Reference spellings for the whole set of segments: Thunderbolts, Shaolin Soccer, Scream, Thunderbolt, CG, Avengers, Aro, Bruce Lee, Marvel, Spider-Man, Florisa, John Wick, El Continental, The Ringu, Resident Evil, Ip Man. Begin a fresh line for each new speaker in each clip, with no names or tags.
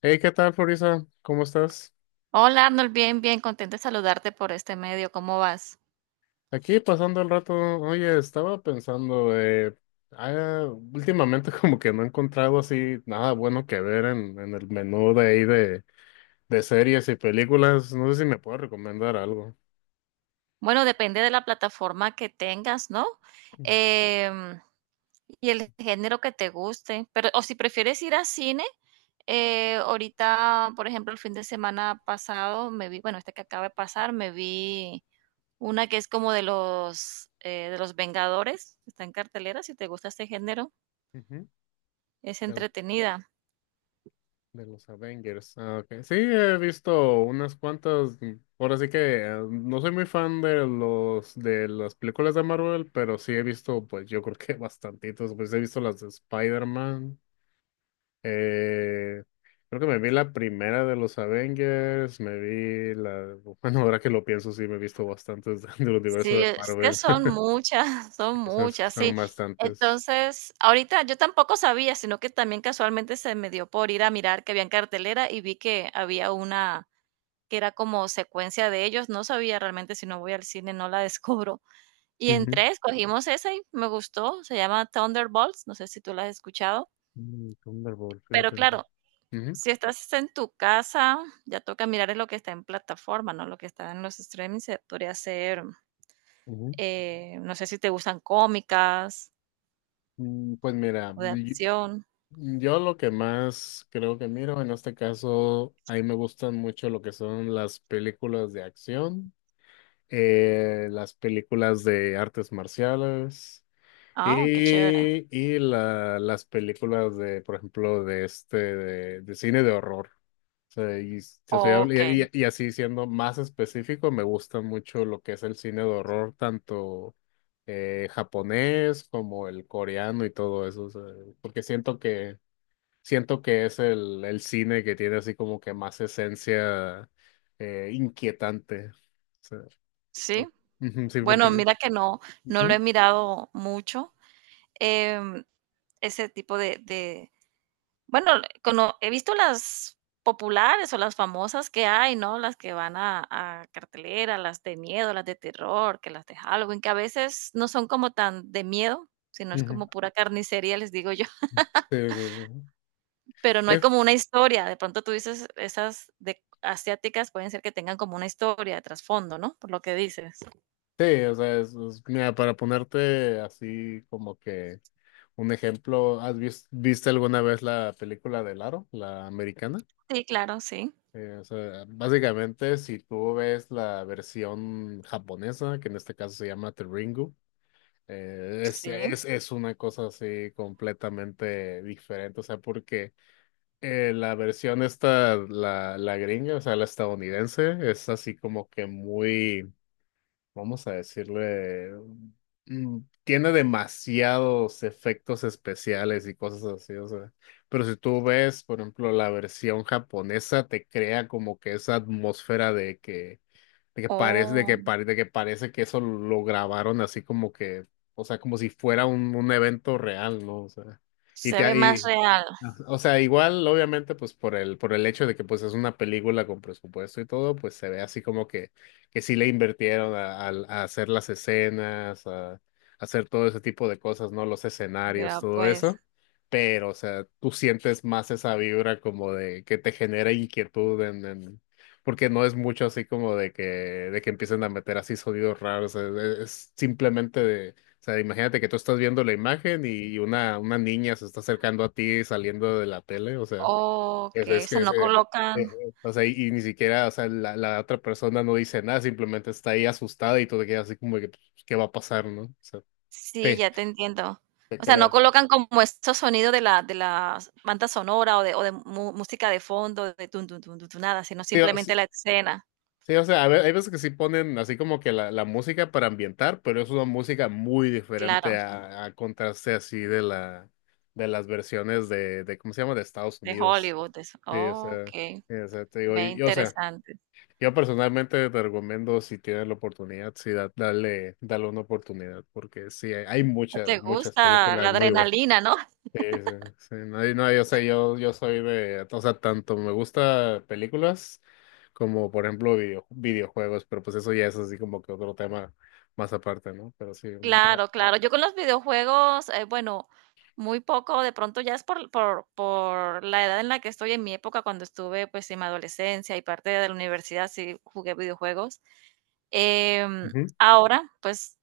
Hey, ¿qué tal, Florisa? ¿Cómo estás?
Hola Arnold, bien, bien, contenta de saludarte por este medio. ¿Cómo vas?
Aquí pasando el rato. Oye, estaba pensando, ah, últimamente como que no he encontrado así nada bueno que ver en el menú de ahí de series y películas. No sé si me puedes recomendar algo.
Bueno, depende de la plataforma que tengas, ¿no?
Mm.
Em, y el género que te guste. Pero, o si prefieres ir a cine, ahorita, por ejemplo, el fin de semana pasado me vi, bueno, este que acaba de pasar, me vi una que es como de los Vengadores, está en cartelera, si te gusta este género,
Ujú.
es
De,
entretenida.
de los Avengers. Ah, ok. Sí, he visto unas cuantas. Ahora sí que no soy muy fan de las películas de Marvel, pero sí he visto, pues yo creo que bastantitos. Pues he visto las de Spider-Man. Eh, creo que me vi la primera de los Avengers, Bueno, ahora que lo pienso, sí, me he visto bastantes del universo
Sí,
de
es que
Marvel.
son muchas, son
Esas
muchas,
son
sí.
bastantes.
Entonces, ahorita yo tampoco sabía, sino que también casualmente se me dio por ir a mirar que había en cartelera y vi que había una que era como secuencia de ellos. No sabía realmente, si no voy al cine, no la descubro. Y
Ujú.
entré, escogimos esa y me gustó. Se llama Thunderbolts, no sé si tú la has escuchado,
Mm, Thunderbolt,
pero
fíjate.
claro,
Ujú,
si estás en tu casa, ya toca mirar es lo que está en plataforma, ¿no? Lo que está en los streamings, se podría ser.
ujú.
No sé si te gustan cómicas
Mm, pues mira,
o de
yo,
acción.
yo lo que más creo que miro en este caso, a mí me gustan mucho lo que son las películas de acción, las películas de artes marciales.
Ah, oh, qué chévere.
Y las películas de, por ejemplo, de este, de cine de horror. O sea, y yo soy
Okey,
y así siendo más específico, me gusta mucho lo que es el cine de horror, tanto japonés como el coreano y todo eso. O sea, porque siento que es el cine que tiene así como que más esencia inquietante. O sea,
sí.
por- ujú, sí,
Bueno,
porque sí.
mira que no, no lo he
Ujú,
mirado mucho, em, ese tipo de bueno, cono he visto las populares o las famosas que hay, ¿no? Las que van a cartelera, las de miedo, las de terror, que las de Halloween, que a veces no son como tan de miedo, sino es
ujú.
como pura carnicería, les digo yo.
Sí, sí, sí.
Pero no hay como una historia. De pronto tú dices, esas de asiáticas pueden ser que tengan como una historia de trasfondo, ¿no? Por lo que dices.
Sí, o sea, mira, para ponerte así como que un ejemplo, ¿has visto viste alguna vez la película de Aro, la americana?
Sí, claro, sí.
O sea, básicamente, si tú ves la versión japonesa, que en este caso se llama The Ringu, es,
Sí.
es, es una cosa así completamente diferente. O sea, porque la versión esta, la gringa, o sea, la estadounidense, es así como que muy, vamos a decirle, tiene demasiados efectos especiales y cosas así. O sea, pero si tú ves, por ejemplo, la versión japonesa te crea como que esa atmósfera de que parece de
Oh,
que pare- de que parece que eso lo grabaron así como que, o sea, como si fuera un evento real, ¿no? O sea, y
se ve
te,
más
y
real.
ajá. O sea, igual, obviamente, pues por el hecho de que pues es una película con presupuesto y todo, pues se ve así como que sí le invirtieron a hacer las escenas, a hacer todo ese tipo de cosas, ¿no? Los escenarios,
Ya
todo
pues.
eso. Pero, o sea, tú sientes más esa vibra como de que te genera inquietud porque no es mucho así como de que empiecen a meter así sonidos raros. Es simplemente, sea, imagínate que tú estás viendo la imagen y una niña se está acercando a ti saliendo de la tele. O sea, es,
Okey, o
es
sea,
que, es,
no
eh,
colocan,
o sea, y ni siquiera, o sea, la otra persona no dice nada, simplemente está ahí asustada y tú te quedas así como que, pues, ¿qué va a pasar, no? O sea,
sí,
te,
ya te entiendo.
te
O sea, no
crea.
colocan como estos sonidos de la banda sonora o de mu música de fondo de tun, tun, tun, tun, tun, nada, sino
Digo,
simplemente la escena.
sí, o sea, hay veces que sí ponen así como que la música para ambientar, pero es una música muy diferente
Claro,
a contraste así de las versiones de, ¿cómo se llama? De Estados
de
Unidos.
Hollywood, de eso.
Sí, o sea,
Okey,
sí, o sea, te digo,
ve
y, o sea,
interesante.
yo personalmente te recomiendo si tienes la oportunidad, sí, dale una oportunidad, porque sí, hay
No
muchas,
te
muchas
gusta la
películas muy buenas.
adrenalina, ¿no?
Sí, sí, sí, no, y no, yo sé, yo soy de, o sea, tanto me gusta películas como, por ejemplo, videojuegos, pero pues eso ya es así como que otro tema más aparte, ¿no? Pero sí, o sea,
Claro, claro. Yo con los videojuegos, bueno, muy poco, de pronto ya es por la edad en la que estoy, en mi época, cuando estuve, pues, en mi adolescencia y parte de la universidad, sí jugué videojuegos. Em,
ujú,
Ahora, pues,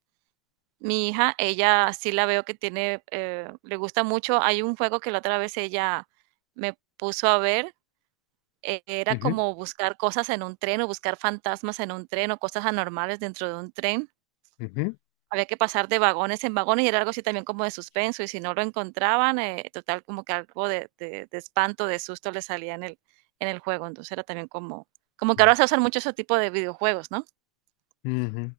mi hija, ella sí la veo que tiene, le gusta mucho. Hay un juego que la otra vez ella me puso a ver, era
ujú,
como buscar cosas en un tren, o buscar fantasmas en un tren, o cosas anormales dentro de un tren.
ujú,
Había que pasar de vagones en vagones y era algo así también como de suspenso y si no lo encontraban, total como que algo de espanto, de susto le salía en en el juego, entonces era también como, como que
ujú,
ahora se usan mucho ese tipo de videojuegos, ¿no?
ujú.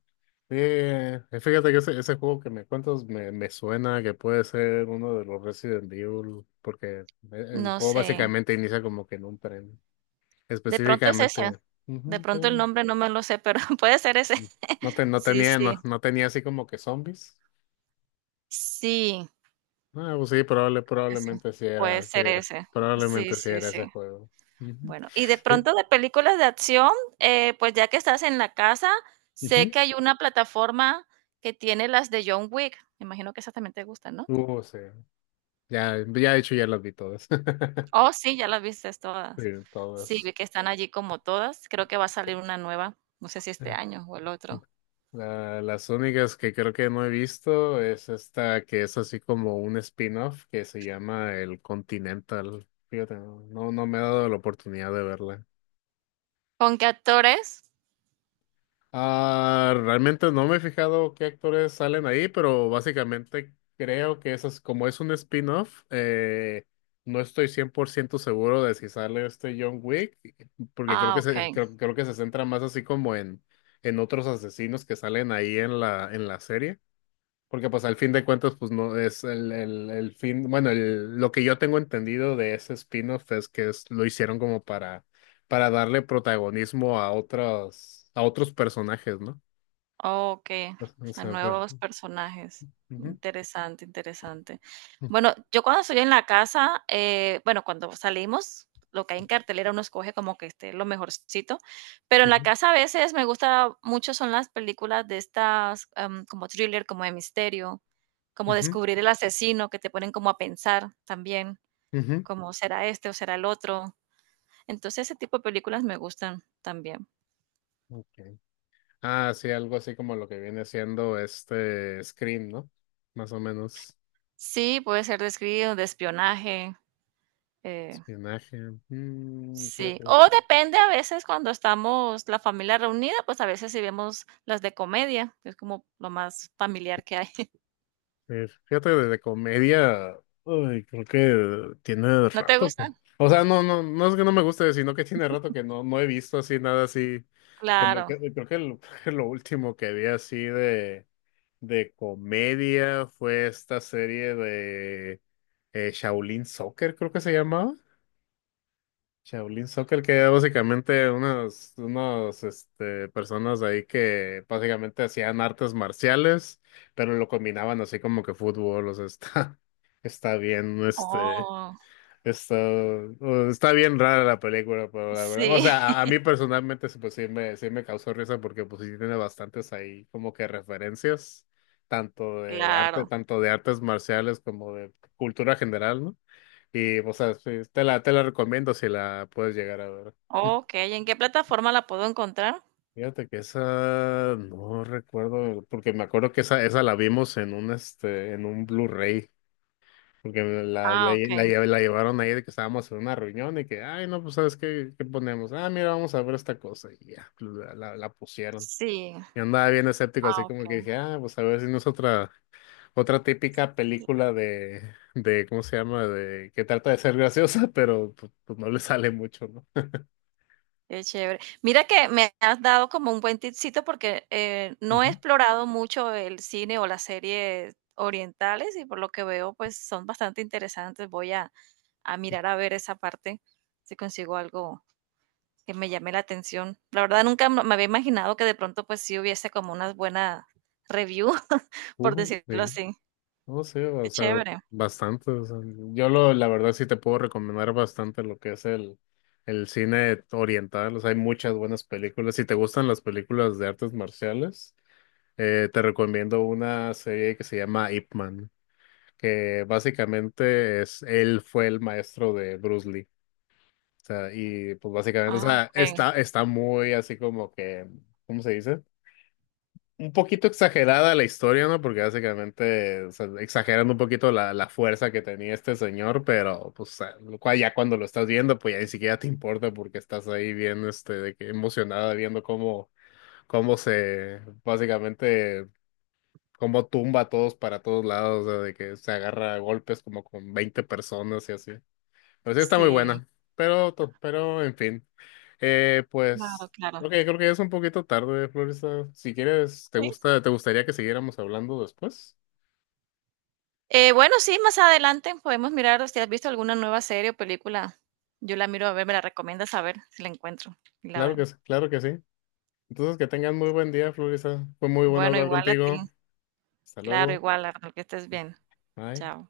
Fíjate que ese juego que me cuentas me suena que puede ser uno de los Resident Evil, porque el
No
juego
sé,
básicamente inicia como que en un tren.
de pronto es ese,
Específicamente,
de
ujú,
pronto el
sí.
nombre no me lo sé, pero puede ser ese.
mm, No, no
Sí,
tenía, no,
sí,
no tenía así como que zombies.
sí,
Ah, pues sí, probable,
creo que sí,
probablemente sí
puede
era, sí
ser
era.
ese. Sí,
Probablemente sí
sí,
era
sí.
ese juego. Ujú.
Bueno, y de
Sí,
pronto de películas de acción, pues ya que estás en la casa, sé que hay una plataforma que tiene las de John Wick. Me imagino que esas también te gustan, ¿no?
ujú. Sí, ya, ya de hecho ya las vi todas.
Oh, sí, ya las viste todas.
Sí,
Sí,
todas.
vi que están allí como todas. Creo que va a salir una nueva, no sé si este año o el otro.
Las únicas que creo que no he visto es esta que es así como un spin-off que se llama El Continental. Fíjate, no me ha dado la oportunidad de verla.
¿Con qué actores?
Ah, realmente no me he fijado qué actores salen ahí, pero básicamente creo que eso es como es un spin-off. No estoy 100% seguro de si sale este John Wick, porque creo
Ah,
que
ok.
se, creo, creo que se centra más así como en otros asesinos que salen ahí en la serie. Porque pues al fin de cuentas, pues no es el fin, bueno, lo que yo tengo entendido de ese spin-off es que lo hicieron como para darle protagonismo a otros personajes, ¿no?
Okey,
O
a
sea,
nuevos personajes.
ujú,
Interesante, interesante. Bueno, yo cuando estoy en la casa, bueno, cuando salimos, lo que hay en cartelera uno escoge como que esté lo mejorcito, pero en la
ujú,
casa a veces me gusta mucho son las películas de estas, como thriller, como de misterio, como
ujú,
descubrir el asesino, que te ponen como a pensar también,
ujú.
como será este o será el otro. Entonces, ese tipo de películas me gustan también.
Okay. Ah, sí, algo así como lo que viene siendo este Scream, ¿no? Más o menos.
Sí, puede ser de escribir, de espionaje, eh
Espionaje.
sí,
Fíjate.
o depende a veces cuando estamos la familia reunida, pues a veces sí vemos las de comedia, que es como lo más familiar que hay.
Fíjate que de comedia, uy, creo que tiene
¿No te
rato, pues.
gustan?
O sea, no, no, no es que no me guste, sino que tiene rato que no he visto así nada así.
Claro.
Creo que lo, lo último que vi así de comedia fue esta serie de Shaolin Soccer, creo que se llamaba. Shaolin Soccer, que era básicamente unos este, personas ahí que básicamente hacían artes marciales, pero lo combinaban así como que fútbol, o sea, está, está bien,
Oh,
está bien rara la película, pero la verdad, o
sí,
sea, a, a mí personalmente sí, pues sí me causó risa porque pues sí tiene bastantes ahí como que referencias, tanto de arte,
claro.
tanto de artes marciales como de cultura general, ¿no? Y, o sea, sí, te la recomiendo si la puedes llegar a ver.
Okey, ¿en qué plataforma la puedo encontrar?
Fíjate que esa no recuerdo, porque me acuerdo que esa la vimos en un Blu-ray, porque la, la, la,
Ah, okey.
lle- la llevaron ahí de que estábamos en una reunión y que, ay, no, pues sabes qué, ponemos, mira, vamos a ver esta cosa, y ya, la pusieron.
Sí.
Y andaba bien escéptico,
Ah,
así como que
okey.
dije, pues a ver si no es otra, típica película de, ¿cómo se llama? De que trata de ser graciosa, pero pues, no le sale mucho, ¿no?
Qué chévere. Mira que me has dado como un buen tipcito porque no he explorado mucho el cine o las series orientales y por lo que veo pues son bastante interesantes. Voy a mirar a ver esa parte si consigo algo que me llame la atención. La verdad nunca me había imaginado que de pronto pues sí hubiese como una buena review, por decirlo
Sí,
así.
no sé, o
Qué
sea,
chévere.
bastante. O sea, la verdad sí te puedo recomendar bastante lo que es el cine oriental. O sea, hay muchas buenas películas. Si te gustan las películas de artes marciales, te recomiendo una serie que se llama Ip Man, que básicamente él fue el maestro de Bruce Lee. O sea, y pues básicamente, o
Ah,
sea,
ok.
está muy así como que, ¿cómo se dice? Un poquito exagerada la historia, ¿no? Porque básicamente, o sea, exagerando un poquito la fuerza que tenía este señor, pero pues lo cual ya cuando lo estás viendo, pues ya ni siquiera te importa porque estás ahí bien, este, de que emocionada viendo cómo se, básicamente, cómo tumba a todos para todos lados, o sea, de que se agarra a golpes como con 20 personas y así. Pero sí está muy
Sí,
buena. Pero en fin.
claro,
Pues,
claro.
ok, creo que ya es un poquito tarde, Florista. Si quieres, te
Sí,
gusta, te gustaría que siguiéramos hablando después.
Bueno, sí, más adelante podemos mirar si has visto alguna nueva serie o película. Yo la miro a ver, me la recomiendas a ver si la encuentro y la
Claro
veo.
que sí, claro que sí. Entonces, que tengan muy buen día, Florista. Fue muy bueno
Bueno,
hablar
igual a ti.
contigo. Hasta
Claro,
luego.
igual, Arnold, que estés bien.
Bye.
Chao.